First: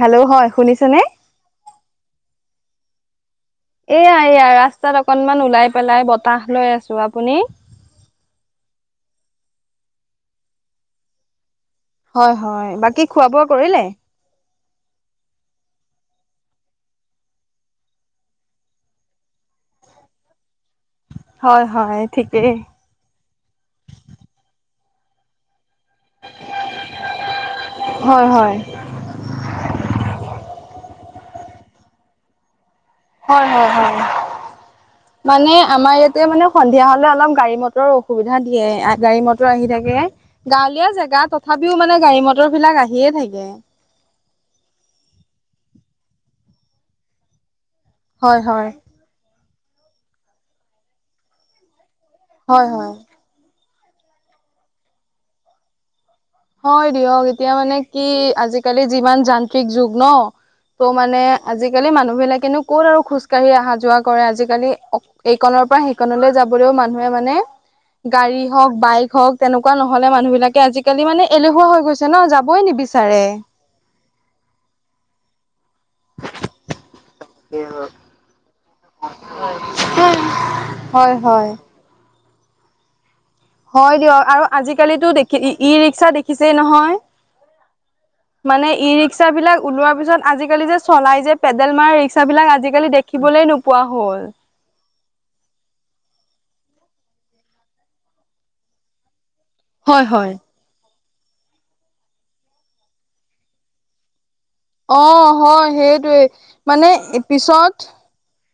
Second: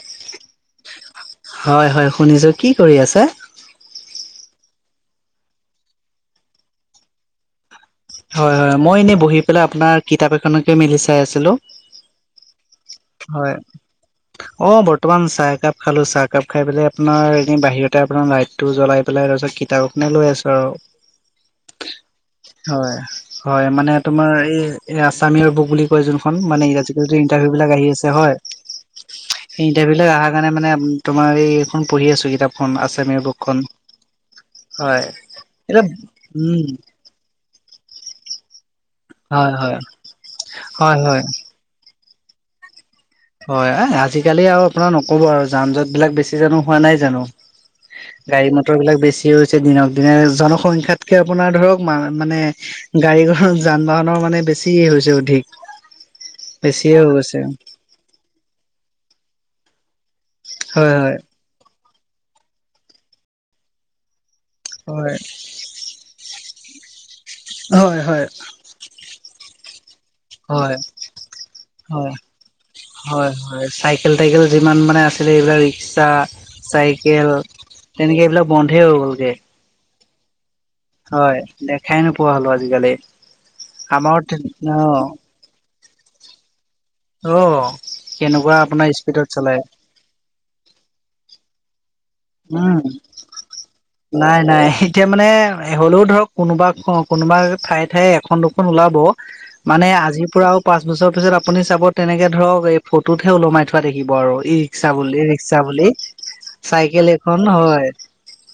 Hello হয় শুনিছে নে? হয় হয় শুনিছো, কি কৰি আছা? এয়া এয়া ৰাস্তাত অকনমান ওলাই পেলাই বতাহ লৈ আছো আপুনি? হয় হয় মই এনে বহি পেলাই আপোনাৰ কিতাপ এখনকে মিলি চাই আছিলোঁ। 'হয়'-'হয়' বাকী খোৱা বোৱা কৰিলে? অ বৰ্তমান চাহকাপ খালো, চাহকাপ খাই পেলাই আপোনাৰ এনে বাহিৰতে আপোনাৰ লাই টো জ্বলাই পেলাই তাৰপিছত কিতাপ‌এখনে লৈ আছো আৰু। হয় হয় ঠিকেই হয়, হয় মানে তোমাৰ এই এ আছাম ইয়েৰ বুক বুলি কয় যোন মা-মানে আজিকালি ইন্টাৰভিউ বিলাক আহি আছে হয় ইন্টাৰভিউ বিলাক অহাৰ কাৰণে মানে তোমাৰ এইখন পঢ়ি আছো কিতাপ খন আছাম ইয়েৰ হয় বুকখন, হয় হয়। হয় মানে এতিয়া আমাৰ ইয়াতে উম' সন্ধিয়া হলে মানে অলপ গাড়ী মটৰৰ অসুবিধা দিয়ে, গাড়ী মটৰ হয় আহি হয় থাকে গাঁৱলীয়া হয় হয় জেগাত। তথাপিও মানে গাড়ী মটৰবিলাক আহিয়ে থাকে। হয় আজিকালি আৰু আপোনাৰ নকব আৰু যান জঁট বিলাক বেছি জানো হোৱা নাই জানো হয় গাড়ী হয়। মটৰ বিলাক বেছিও হৈছে দিনক দিনে জনসংখ্যাতকে আপোনাৰ ধৰক মানে হয় হয়। গাড়ী [unintelligible] যান বাহনৰ মানে বেছি হৈছে অধিক। হয় বেছিয়ে হৈ দিয়ক গৈছে এতিয়া মানে কি আজিকালি যিমান যান্ত্ৰিক যুগ ন, ত' হয় মানে আজিকালি মানুহ বিলাকেনো ক'ত আৰু খোজ কঢ়ি অহা যোৱা কৰে, আজিকালি অ হয়। এইকনৰ পৰা [unintelligible] যাব মানুহে মানে হয় হয় হয় গাড়ী হওক, বাইক হওক তেনেকুৱা নহলে মানুহ বিলাকে হয় আজিকালি মানে এলেহুৱা হৈ গৈছে হয় ন' যাবই নিবিচাৰে হয় হয় চাইকেল টাইকেল যিমান মানে আছিলে এইবিলাক ৰিক্সা চাইকেল তেনেকৈ এইবিলাক বন্ধই হৈ গ'লগৈ। [unintelligible] হয় দেখাই নোপোৱা হ'লো আজিকালি হয় আমাৰ দিয়ক আৰু অ আজিকালিটো দেখি ই-ই ৰিক্সা দেখিছেই নহয়? অ কেনেকুৱা মানে আপোনাৰ ই স্পীডত ৰিক্সা চলাই বিলাক ওলোৱাৰ পিছত আজিকালি যে চলাই যে পেডেল মাৰা ৰিক্সাাবলাক আজিকালি দেখিবলে নোপোৱা হ'ল। এনাই এতিয়া মানে হ'লেও ধৰক কোনোবা, কোনোবা ঠায়ে ঠায়ে এখন দুখন ওলাব। মানে হয় আজিৰ হয় পৰাও পাঁচ বছৰৰ পিছত আপুনি চাব, তেনেকে ধৰক এই ফটোতহে ওলমাই থোৱা থাকিব আৰু ই চা বুলি অ', ৰিক্সা হয় বুলি সেইটোৱে মানে চাইকেল এখন পিছত হয়,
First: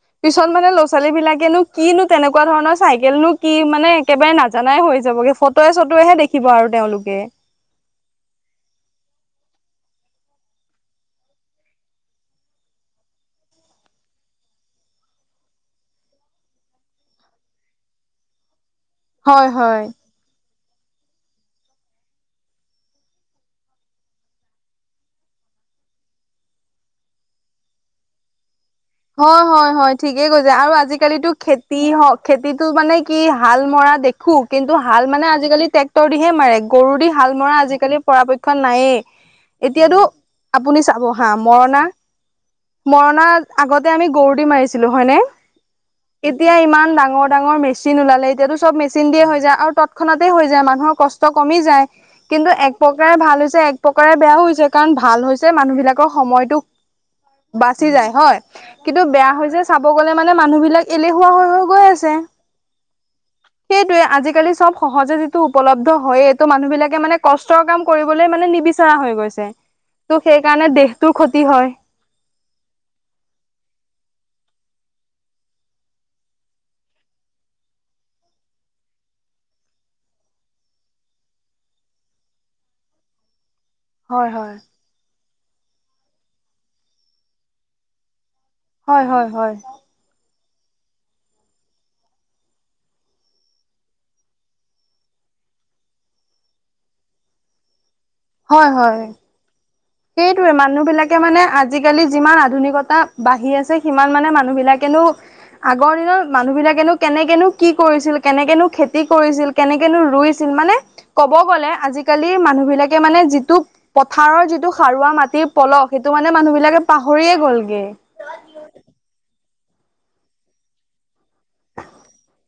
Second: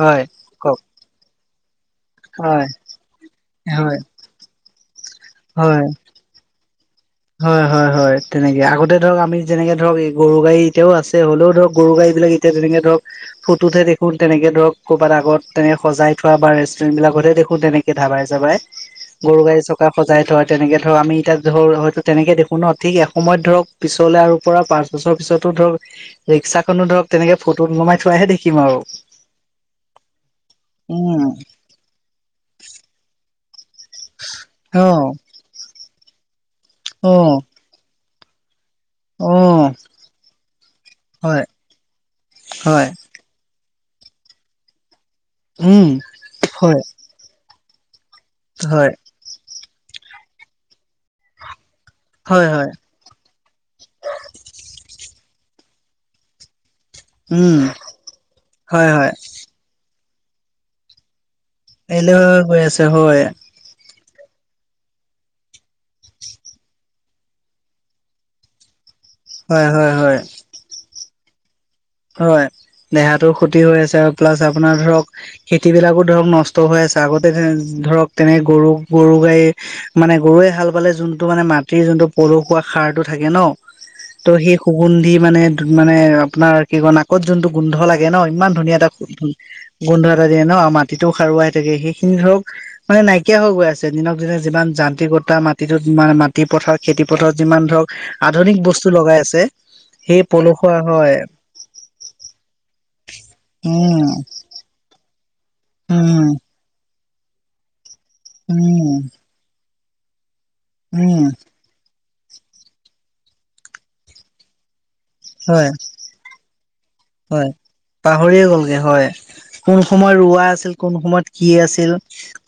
হয় পিছত মানে কওক ল'ৰা-ছোৱালী বিলাকেনো কি নো তেনেকুৱা হয় ধৰণৰ চাইকেল নো কি মানে হয় একেবাৰে না জানাই হৈ যাবগে ফটোয়ে চটোয়েহে দেখিব আৰু তেওঁলোকে হয়-হয়-হয় তেনেকৈ আগতে ধৰক আমি যেনেকৈ ধৰক এই গৰু গাড়ী এতিয়াও আছে হ'লেও ধৰক গৰু গাড়ীবিলাক এ [unintelligible] যেনেকে ধৰক ফটোতহে দেখো তেনেকে ধৰক ক'ৰবাত আগত তেনে সজাই থোৱা বা ৰেষ্টুৰেণ্ট বিলাকতহে দেখোন তেনেকে ধাবাই যাবাই। গৰু হয়, গাড়ী হয়। চকা সজাই থোৱা, তেনেকে ধৰক আমি এতিয়া ধৰ হয়তো তেনেকে দেখো ন ঠিক এসময়ত ধৰক পিছলে আৰু পৰা পাঁচ বছৰ পিছতো ধৰক ৰিক্সাখনো ধৰক তেনেকে ফটোত ওলমাই থোৱাইাহে দেখিম আৰু হয় হয় হয় ঠিকেই কৈছে, আৰু উম আজিকালিতো খে যিহক খেতিতটো মানে কি হাল মৰা দেখ ঠো কিন্তু অ হাল মানে আজিকালি ট্ৰেক্টৰ দিহে মাৰে গৰু দি অ হাল মৰা আজিকালি পৰাপক্ষত নায়েই অ এতিয়াতো আপুনি চাব হা, হয় মৰণা, হয় মৰণা আগতে আমি গৰু দি মাৰিছিলো হয় নে? উম এতিয়া হয় ইমান ডাঙৰ-ডাঙৰ মেচ মেচিন ওলালে এতিয়াতো চব হয় মেচিন দিয়ে হৈ যায়, আৰু তৎক্ষণাতেই হৈ যায় মানুহৰ কষ্ট কমি যায়। হয় কিন্তু হয় এক প্ৰক প্ৰকাৰে ভাল হৈছে এক প্ৰকাৰে বেয়াও হৈছে কাৰণ ভাল হৈছে মানুহ বিলাকৰ সময়তো উম বাচি যায় হয়, কিন্তু বেয়া হয় যে চাব গ'লে মানে মানুহ বিলাক এলেহুৱা হৈ-হৈ হেল্ল গৈ আছে হয় সেইটোয়ে, আজিকালি চব সহজে যিটো উপলব্ধ হয়ে ত' মানুহ বিলাকে মানে কষ্টৰ কাম কৰিবলৈ মানে নিবিচ চৰা হৈ গৈছে হয় হয় হয় ত' সেইকাৰণে দেহটোৰ ক্ষতি হয় হয় দেহাটো ক্ষতি হৈ আছে আৰু প্লাছ আপোনাৰ ধৰক খেতিবিলাকো ধৰক নষ্ট হৈ আছে আগতে ধৰক তেনে গৰু, গৰু গাড়ী মানে গৰুৱে হাল বালে যোনটো মানে মাটিৰ যোনটো পলসুৱা সাৰটো থাকে ন' ত' হয় হয় সেই সুগুন্ধি মানে-ধু মানে আপোনাৰ কি কয় নাকত যোনটো গোন্ধ লাগে ন ইমান ধুনীয়া এটা হয় হয় হয় গোন্ধ এটা দিয়ে ন' মাটিটো সাৰুৱা হৈ থাকে সেইখিনি ধৰক মানে নাইকিয়া হৈ গৈ আছে দিনক দিনে যিমান যান্ত্ৰিকতা মাটিটো মা-মাটি পথাৰত খেতি পথাৰত যিমান ধৰক আধুনিক বস্তু লগাই আছে সেই সেইটোয়ে পলসুৱা মানুহ হয় বিলাকে মানে আজি আজিকালি যিমান আধুনিকতা বাঢ়ি আছে, উম সিমান মানে মানুহবিলাকেনো আগৰ উম, দিনত মানুহ বিলাকেনো কেনেকেনো কি কৰিছিল কেনেকেনো খেতি উম, কৰিছিল কেনেকেনো ৰুইছিল মানে উম, ক'ব গ'লে আজি কালি মানুহ বিলাকে মানে যিটো পথাৰৰ যিটো সাৰুৱা মাটিৰ হয়, পলহ সেইটো মানে মানুহ বিলাকে পাহৰিয়ে হয়। গ'লগে পাহৰিয়ে গ'লগে হয় কোন সময়ত ৰোৱা আছিল কোন সময়ত কি আছিল,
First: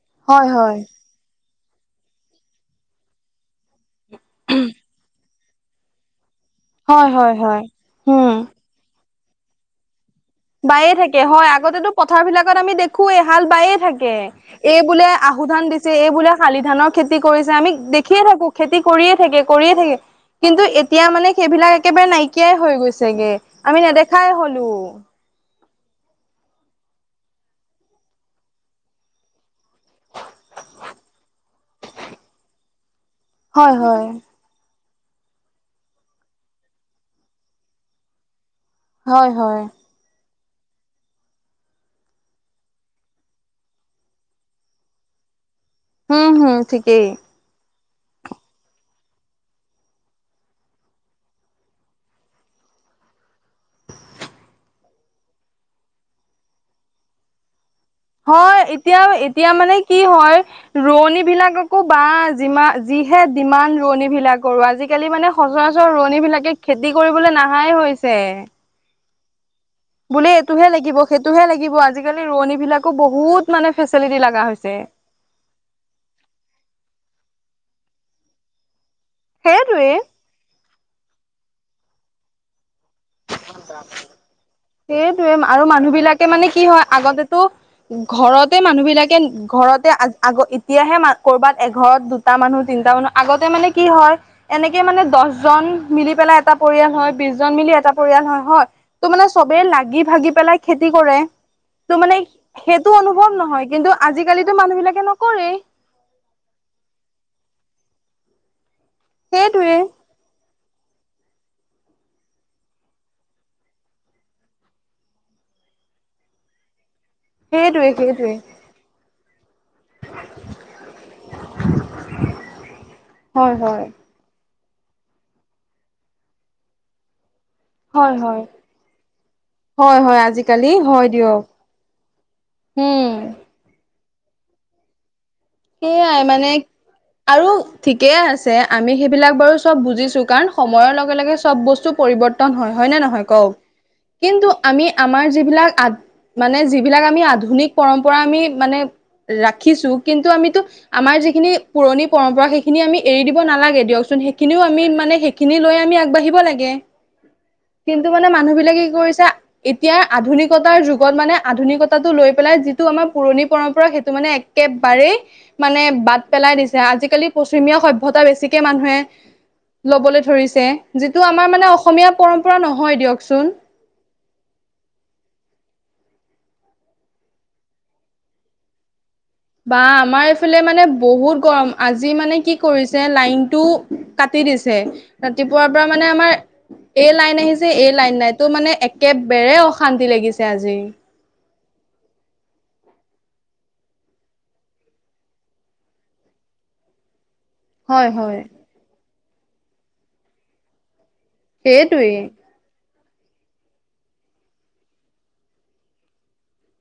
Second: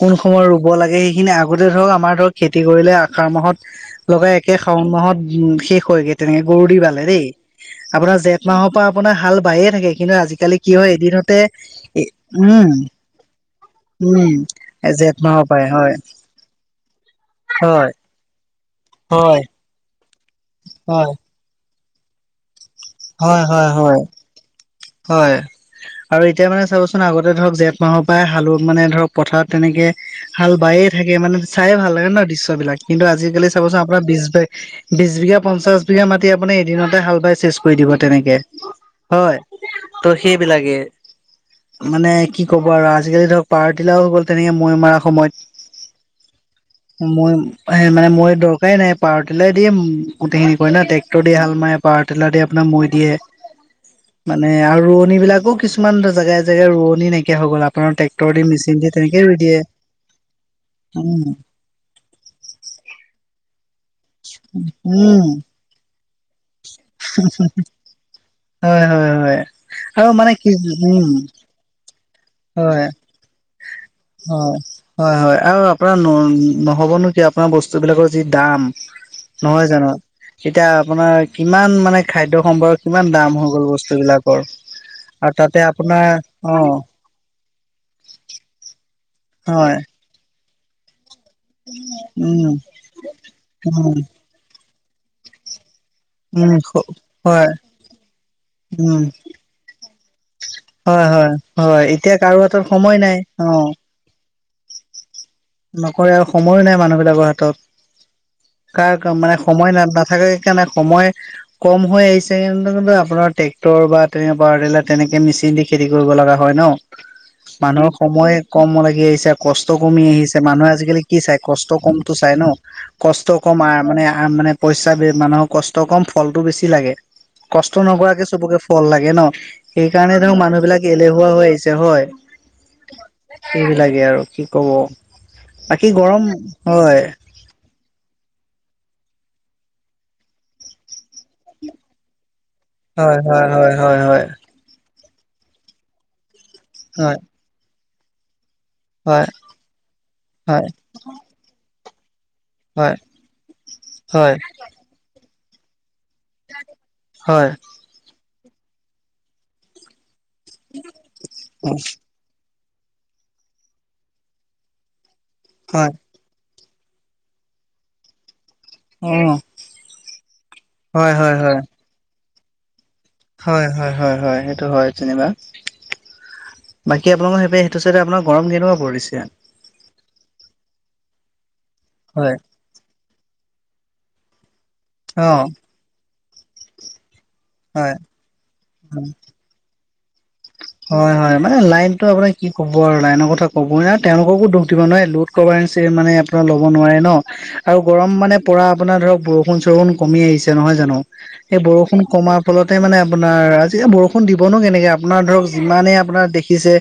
কোন সময় হয় ৰুব হয় লাগে সেইখিনি আগ আগতে ধৰক আমাৰ ধৰক খেতি কৰিলে আহাৰ মাহত লগাই একে শাওন মাহত উ শেষ হৈ গে। তেনেকে গৰু দি বালে হয় দেই হয় হয়। আপোনাৰ উম। জেঠ মাহৰ পৰা আপোনাৰ হাল বায়ে থাকে কিন্তু আজিকালি কালি কি হয় বায়ে এদিনতে এ উম, কোঁ এহাল বায়ে থাকে উম, এই বোলে জেঠ মাহৰ আহুধান পৰাই দিছে হয়, এই বোলে শালি ধানৰ খেতি কৰিছে আমি হয়, দেখিয়ে থাকো খেতি কৰিয়ে থাকে হয়, কৰিয়ে থাকে কিন্তু এতিয়া হয়, মানে সেইবিলাক একেবাৰে নাইকিয়াই হৈ গৈছেগে, হয়, হয়, আমি হয়, নেদেখাই হলো। হয়, আৰু এতিয়া মানে চাবচোন আগতে ধৰক জেঠ মাহৰ পৰা হাল মানে ধৰক পথাৰত তেনেকে হাল বায়ে থাকে মানে চায়ে ভাল লাগে ন দৃশ্যবিলাক কিন্তু আজিকালি হয় চাবচোন হয় আপোনাৰ বিশ বিছ বিঘা, পঞ্চাশ বিঘা, মাটি আপুনি এদিনতে হাল বাই চেচ কৰি দিব তেনেকে হয়। ত' সেইবিলাকে মানে কি ক'ব আৰু আজিকালি ধৰক পাৱাৰ টিলাও হৈ গ'ল তেনেকে মৈ মাৰ হম হম ঠিকেই সময়ত মই এ মানে মই দৰকাৰেই নাই, পাৱাৰ টিলাৰ দিয়ে গোটেইখিনি কৰে ন ট্ৰেক্টৰ দি হাল পাৱাৰ টিলাৰ দি আপোনাৰ মৈ দিয়ে। মানে আৰু ৰোৱনী বিলাকোও কিছুমান জেগাই জেগাই ৰোৱনী নাইকিয়া হৈ গ'ল আপোনাৰ টেক হয় এতিয়া আৰু এতিয়া মানে কি হয় ৰোৱনী উম বিলাকক ও বা যিমা যিহে ডিমান ৰোৱনী বিলাকৰো আজিকালি উম মানে সচৰাচৰ ৰোৱনী বিলাকে খেতি কৰিবলৈ নাহাই হৈছে। হয় হয় হয় আৰু বোলে মানে কি এইটোহে লাগিব উম সেইটোহে লাগিব, আজিকালি ৰোৱনী হয় বিলাকো বহুত মানে ফেচিলিটি লাগা হৈছে হযঁ হয়ঁ আৰু আপোনাৰ ন-নহ'বনো কিয় আপোনাৰ বস্তু বিলাকৰ যি দাম। নহয় জানো, সেইটোৱে এতিয়া আপোনাৰ কিমান মানে খাদ্য সম্ভাৰৰ কিমান দাম। হৈ গ'ল বস্তু বিলাকৰ সেইটোৱে, তাতে আৰু মানুহ আপোনাৰ বিলাকে মানে অ কি হয় আগতেতো,,,, ঘৰতে মানুহ বিলাকে হয় ঘৰতে আ আগ এতিয়াহে মানুহে কৰবাত এঘৰত দুটা উম মানুহ তিনটা মানুহ আগতে মানে কি উম হয় এনেকে মানে দহজন,,, মিলি পেলাই উম এটা পৰিয়াল হয়, বিছজন মিলি পেলাই এটা,,,,, হয়ঁ হয়ঁ উম ত' মানে চবেই লাগি ভাগি পেলাই খেতি হয় কৰে হয় হয় ত' মানে,,, এতিয়া কাৰো হাতত সেইটো সময় নাই অনুভৱ অ নহয় কিন্তু আজিকালিতো মানুহ বিলাকে নকৰেই। নকৰে আৰু সময়ো নাই মানুহবিলাকৰ হাতত। কাৰ মানে সময় সেইটোৱে ন নাথাকে সেইকাৰণে সময়, কম হৈ আহিছে ত না না কিন্তু আপোনাৰ ট্ৰেক্টৰ বা তেনে পাৱাৰ টিলাৰ তেনেকে মেচিন দি খেতি কৰিব লগা হয় ন। সেইটোৱে মানুহৰ সময় সেইটোৱে কম লাগি আহিছে কষ্ট কমি আহিছে। মানুহে আজিকালি কি চাই কষ্ট কমটো চাই ন কষ্ট হয় কম হয় মানে মানে পইচা মানুহৰ কষ্ট কম ফলটো বেছি লাগে। কষ্ট হয় নকৰাকে হয় চবকে ফল লাগে ন। হয় হয় সেইকাৰণে ধৰক মানুহ আজিকালি বিলাক এলেহুৱা হৈ আহিছে হয়। উমঁ! সেইবিলাকে আৰু কি ক'ব। বাকী সেইয়াই গৰম মানে,,, হয়। আৰু ঠিকেই আছে আমি সেইবিলাক চব বুজিছো কাৰণ সময়ৰ লগে লগে চব বস্তু,,,, পৰিৱৰ্তন হয় হয়নেে নহয় হয় কওক হয় হয় হয় কিন্তু! আমি আমাৰ যিবিলাক আ মানে যিবিলাক আমি আধুনিক পৰম্পৰা আমি মানে হয় ৰাখিছো কিন্তু আমিতো হয় আমাৰ যিখিনি পুৰণি পৰম্পৰা সেইখিনি সিখিনি হয় আমি এৰি দিব নালাগে দিয়কচোন সেই হয় হয় খিনিও মানে সেইখিনি লৈ আগবাঢ়ি,, থাকিব লাগে হয় কিন্তু মানে মানুহ বিলাকে কি কৰিছা এতিয়া আধুনিকতাৰ যুগত মানে আধুনিকতাটো লৈ পেলাই,,, টো আমাৰ পুৰণি পৰম্পৰা সেইটো মানে একেবাৰেই মানে হয় বাদ,, পেলাই দিছে আজিকালি পশ্চিমীয়া সভ্যতা বেছিকৈ বেছিকৈ মানুহে উম লবলৈ ধৰিছে হয় যিটো হয় আমাৰ মানে অসমীয়া পৰম্পৰা নহয় দিয়ক। হয়ঁ হয়ঁ হয়ঁ হয়ঁ সেইটো হয়ঁ। যেনিবা বাকী আপোনালোকৰ সেইব সেইটো চাইতে আপোনাৰ গৰম কেনেকুৱা পৰিচে? বা আমাৰ এইফালে মানে বহুত গৰম আজি হয় মানে কি? কৰিছে লাইন টো কাটি দিছে অ ৰাতিপুৱাৰ পৰা পৰা মানে আমাৰ এই লাইন আহিছে এই হয় লাইন নাই তো মানে একেবৰে অহা,, শান্তি লাগিছে আজি। হয়ঁ হয়ঁ মানে লাইনটো আপোনাৰ কি ক'ব আৰু লাইনৰ কথা ক'বই ন তেওঁলোককো দুখ দিব নোৱাৰে লোড,,, ক'বই নাচে মানে আপোনাৰ ল'ব নোৱাৰে ন। আৰু গৰম হয় মানে হয় পৰা আপোনাৰ ধৰক বৰষুণ চৰষুণ কমি আহিছে নহয় জানো সেই বৰষুণ সেইটোৱেই কমা,,, ফলতে মানে আপোনাৰ আজিকা বৰষুণ দিবনো কেনেকৈ আপোনাৰ ধৰক যিমানেই আপোনাৰ দেখিছে।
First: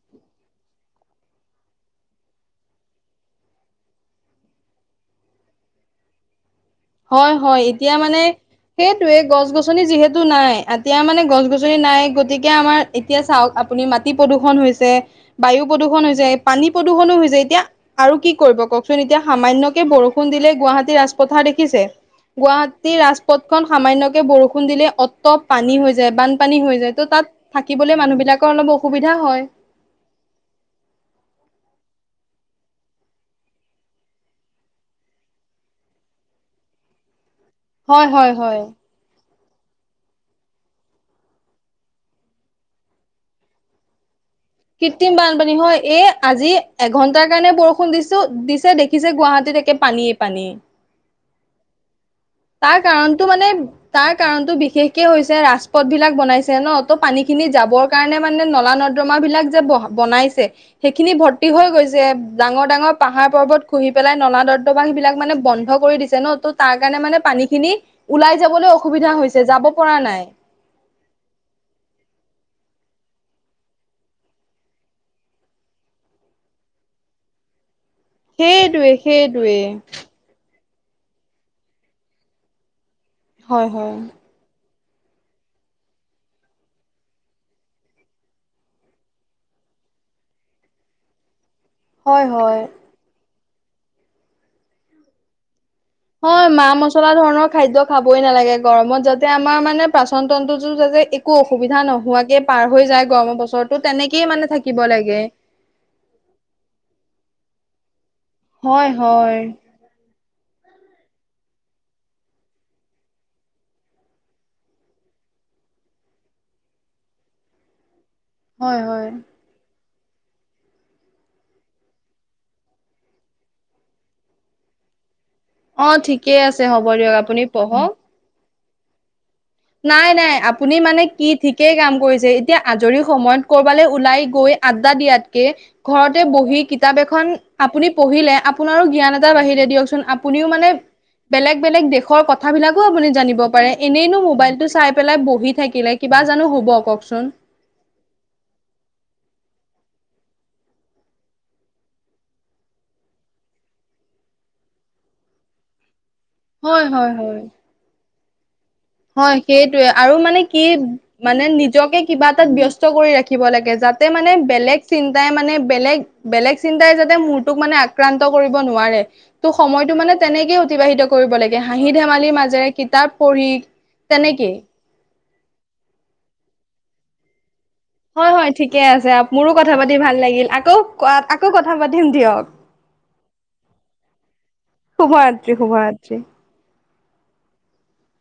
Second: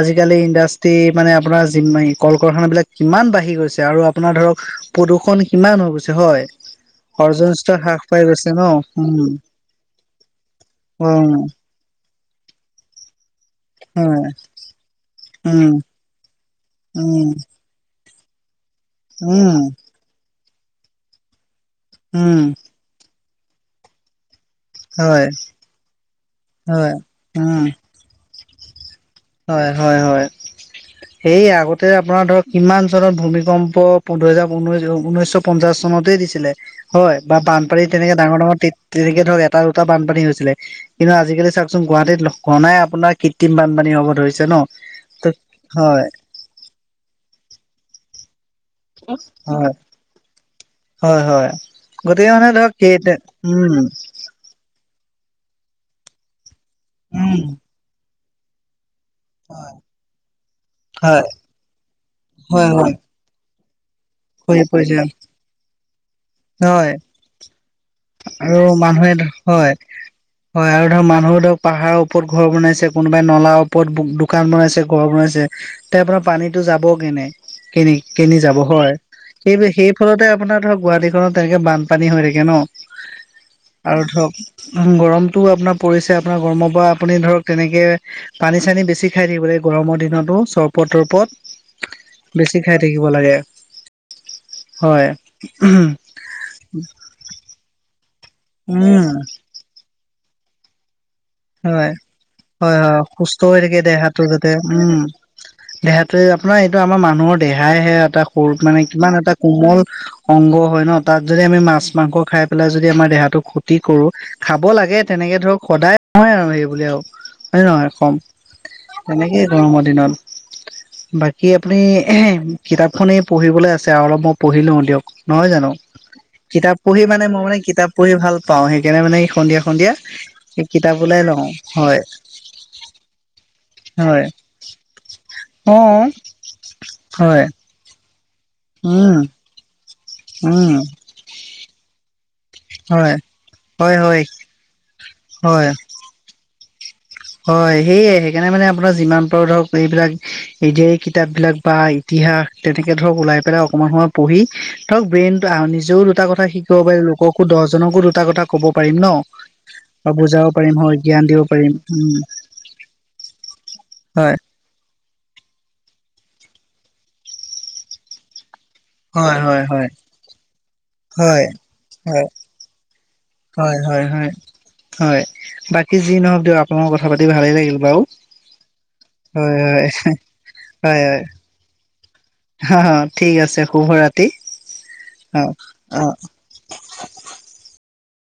আজিকালি ইণ্ডাষ্ট্ৰি মানে আপোনাৰি কল কাৰখানাবিলাক কিমান বাঢ়ি গৈছে আৰু আপোনাৰ ধৰক,,, প্ৰদূষণ হিমান হৈ গৈছে হয়। হয়ঁ অৰ্জন হয়ঁ স্তৰ এতিয়া হ্ৰাস মানে পাই গৈছে ন সেইটোয়ে উম গছ গছনি যিহেতু নাই এতিয়া অ মানে গছ গছনি। যদি নাই গতিকে আমাৰ এতিয়া চাওঁক আপ, আপুনি মাটি হয় প্ৰদূষণ হৈছে বায়ু উম প্ৰদূষণ হৈছে পানী প্ৰদূষনো উম হৈছে এতিয়া আৰু কি কৰিব কওকচোন এতিয়া উম সামান্যকে বৰষুণ দিলে গুৱাহাটী ৰাজপথাৰ দেখিছে উম গুৱাহ,,, সেই ৰাজপথ খন সামান্যকে বৰষু ষুণ দিলে অত হয় তত পানী হৈ যায় বানপানী হৈ হয় যায় ত' তাত উম থাকিবলৈ মানুহবিলাকৰ অলপ অসুবিধা হয় হয় হয় হয় এই আগতে আপোনাৰ ধৰক কিমান চনত ভূমিকম্প পোন্ধৰহেজাৰ পোন্ধৰ ঊনৈশ পঞ্চাশ চনতেই দিছিলে হয় বা বানপানী হয় তেনেকৈ হয় ডাঙৰ ডাঙৰ হয় তে তেনেকে ধৰক এটা দুটা বানপানী হৈছিলে কিন্তু আজিকালি চাওকচোন গুৱাহাটীত ঘনাই আপোনাৰ কৃত্ৰিম বানপানী হ'ব ধৰিছে ন কৃত্ৰিম ত বানপানী হয় এই আজি এঘন্টাৰ কাৰণে বৰষুণ দিছো দি তে দেখিছে গুৱাহাটীত হয় একে পানীয়ে পানী হয় হয় গতিকে মানে ধৰক সেইতে উম কাৰণতো বিশেষকে হৈছে ৰাজপথ বিলাক বনাইছে ন ত উম পানীখিনি যাবৰ কাৰণে মানে নলা ন ৰ্দমা বিলাক যে ব বনাইছে সেইখিনি হয় ভৰ্তি হৈ গৈছে ডাঙৰ হয় ডাঙৰ হয় পাহাৰ পৰ্বত পুহি পেলাই নলা হৈ নৰ্দমাৰ পৰিছে বিলাক মানে বন্ধ কৰি দিছে ন চ তাৰ হয় কাৰণে মানে পানীখিনি ওলাই আৰু যাবলৈ অসুবিধা মানুহে হৈছে যাব হয় পৰা নাই হয় আৰু ধৰক মানুহ ধৰক পাহাৰৰ ওপৰত ঘৰ বনাইছে কোনোবাই নলাৰ ওপৰত দোকান বনাইছে ঘৰ বনাইছে ত আপোনাৰ পানীটো যাব কেনে কেনি কেনি যাব সেইটোৱে হয় সেইটোৱে। সেইফালতে আপোনাৰ ধৰক গুৱাটীখনত তেনেকে বানপানী হৈ থাকে ন হয় হয় আৰু ধৰক উ গৰমতো আপোনাৰ পৰিছে আপোনাৰ গৰমৰ পৰা আপুনি ধৰক তেনেকে পানী চানী বেছি খাই থাকিব লাগে গৰমৰ দিনতো চৰবত তৰবত হয় বেছি হয় খাই থাকিব লাগে হয় উম হয় মা মছলা ধৰণৰ খাদ্য খাবই নালাগে গৰমত উম যাতে আমাৰ মানে পাচনতন্ত্ৰটো যাতে এই একো হয় অসুবিধা হয় নোহোৱাকে পাৰ হয় হৈ যায় সুস্থ গৰমৰ হৈ থাকে বছৰতো তেনেকেই যাতে মানে থাকিব উম লাগে দেহাটো আপোনাৰ এইটো আমাৰ মানুহৰ দেহাইহে এটা সৰু মানে হয় কিমান এটা হয় কোমল অংগ হয় ন তাত যদি আমি মাছ মাংস খাই পেলাই যদি আমাৰ দেহাটো ক্ষতি কৰো খাব লাগে তেনেকে ধৰক সদায় নহয় আৰু সে বুলিয়ে আৰু হয় নহয় কম হয় হয় তেনেকেই গৰমৰ দিনত বাকী আপুনি কিতাপ খনেই পঢ়িবলৈ আছে আৰু অলপ মই পঢ়ি লও দিয়ক নহয় জানো অ ঠিকেই আছে কিতাপ হ'ব পঢ়ি দিয়ক মানে মই আপুনি মানে পঢ়ক। কিতাপ পঢ়ি ভাল পাওঁ সেইকাৰণে মানে এই সন্ধিয়া নাই নাই আপুনি কিতাপ মানে ওলাই কি লওঁ ঠিকেই কাম হয় কৰিছে এতিয়া আজৰি সময়ত কৰবালৈ ওলাই হয় গৈ আড্ডা দিয়াতকে অ ঘৰতে বহি কিতাপ এখন হয় আপুনি পঢ়িলে আপোনাৰো জ্ঞান উম এটা বাঢ়িলে দিয়কচোন আপুনিও মানে উম বেলেগ বেলেগ দেশৰ ক কথাবিলাকো আপুনি হয় জানিব পাৰে হয় এনেইনো হয় মোবাইলটো চাই পেলাই বহি হয় থাকিলে কিবা জানো হ'ব কওক চোন হয় সেয়ে সেইকাৰণে মানে আপোনাৰ যিমান পাৰো ধৰক এইবিলাক এ যে এই কিতাপ বিলাক বা ইতিহাস তেনেকে ধৰক ওলাই পেলাই অকনমান সময় পঢ়ি ধক ব্ৰেইনটো আহ নিজেও দুটা কথা শিকিব হয় পাৰি হয় হয় লোককো দহজনকো দুটা কথা ক'ব পাৰিম ন হয় সেইটোয়ে বা আৰু মানে বুজাব কি পাৰিম হয় জ্ঞান দিব মানে পাৰিম নিজকে উম কিবা এটাত ব্যস্ত কৰি ৰাখিব লাগে যাতে মানে হয় বেলেগ চিন্তাই মানে বেলেগ বেলেগ চিন্তাই যাতে মূৰটোক মানে আক্ৰান্ত কৰিব নোৱাৰে হয় ত' হয় হয় সময়তো মানে তেনেকেই অতিবাহিত কৰিব হয় লাগে হাঁহি হয় ধেমালিৰ মাজেৰে কিতাপ পঢ়ি হয় হয় তেনেকেই হয় বাকি যি নহওক দিয়ক আপোনালোকৰ কথা পাতি ভালে লাগিল বাৰু হয় হয় ঠিকে আছে মোৰো হয় কথা হয় পাতি ভাল লাগিল আকৌ আকৌ কথা পাতিম দিয়ক হা হা ঠিক আছে শুভ ৰাতি অ শুভৰাত্ৰি অ শুভৰাত্ৰি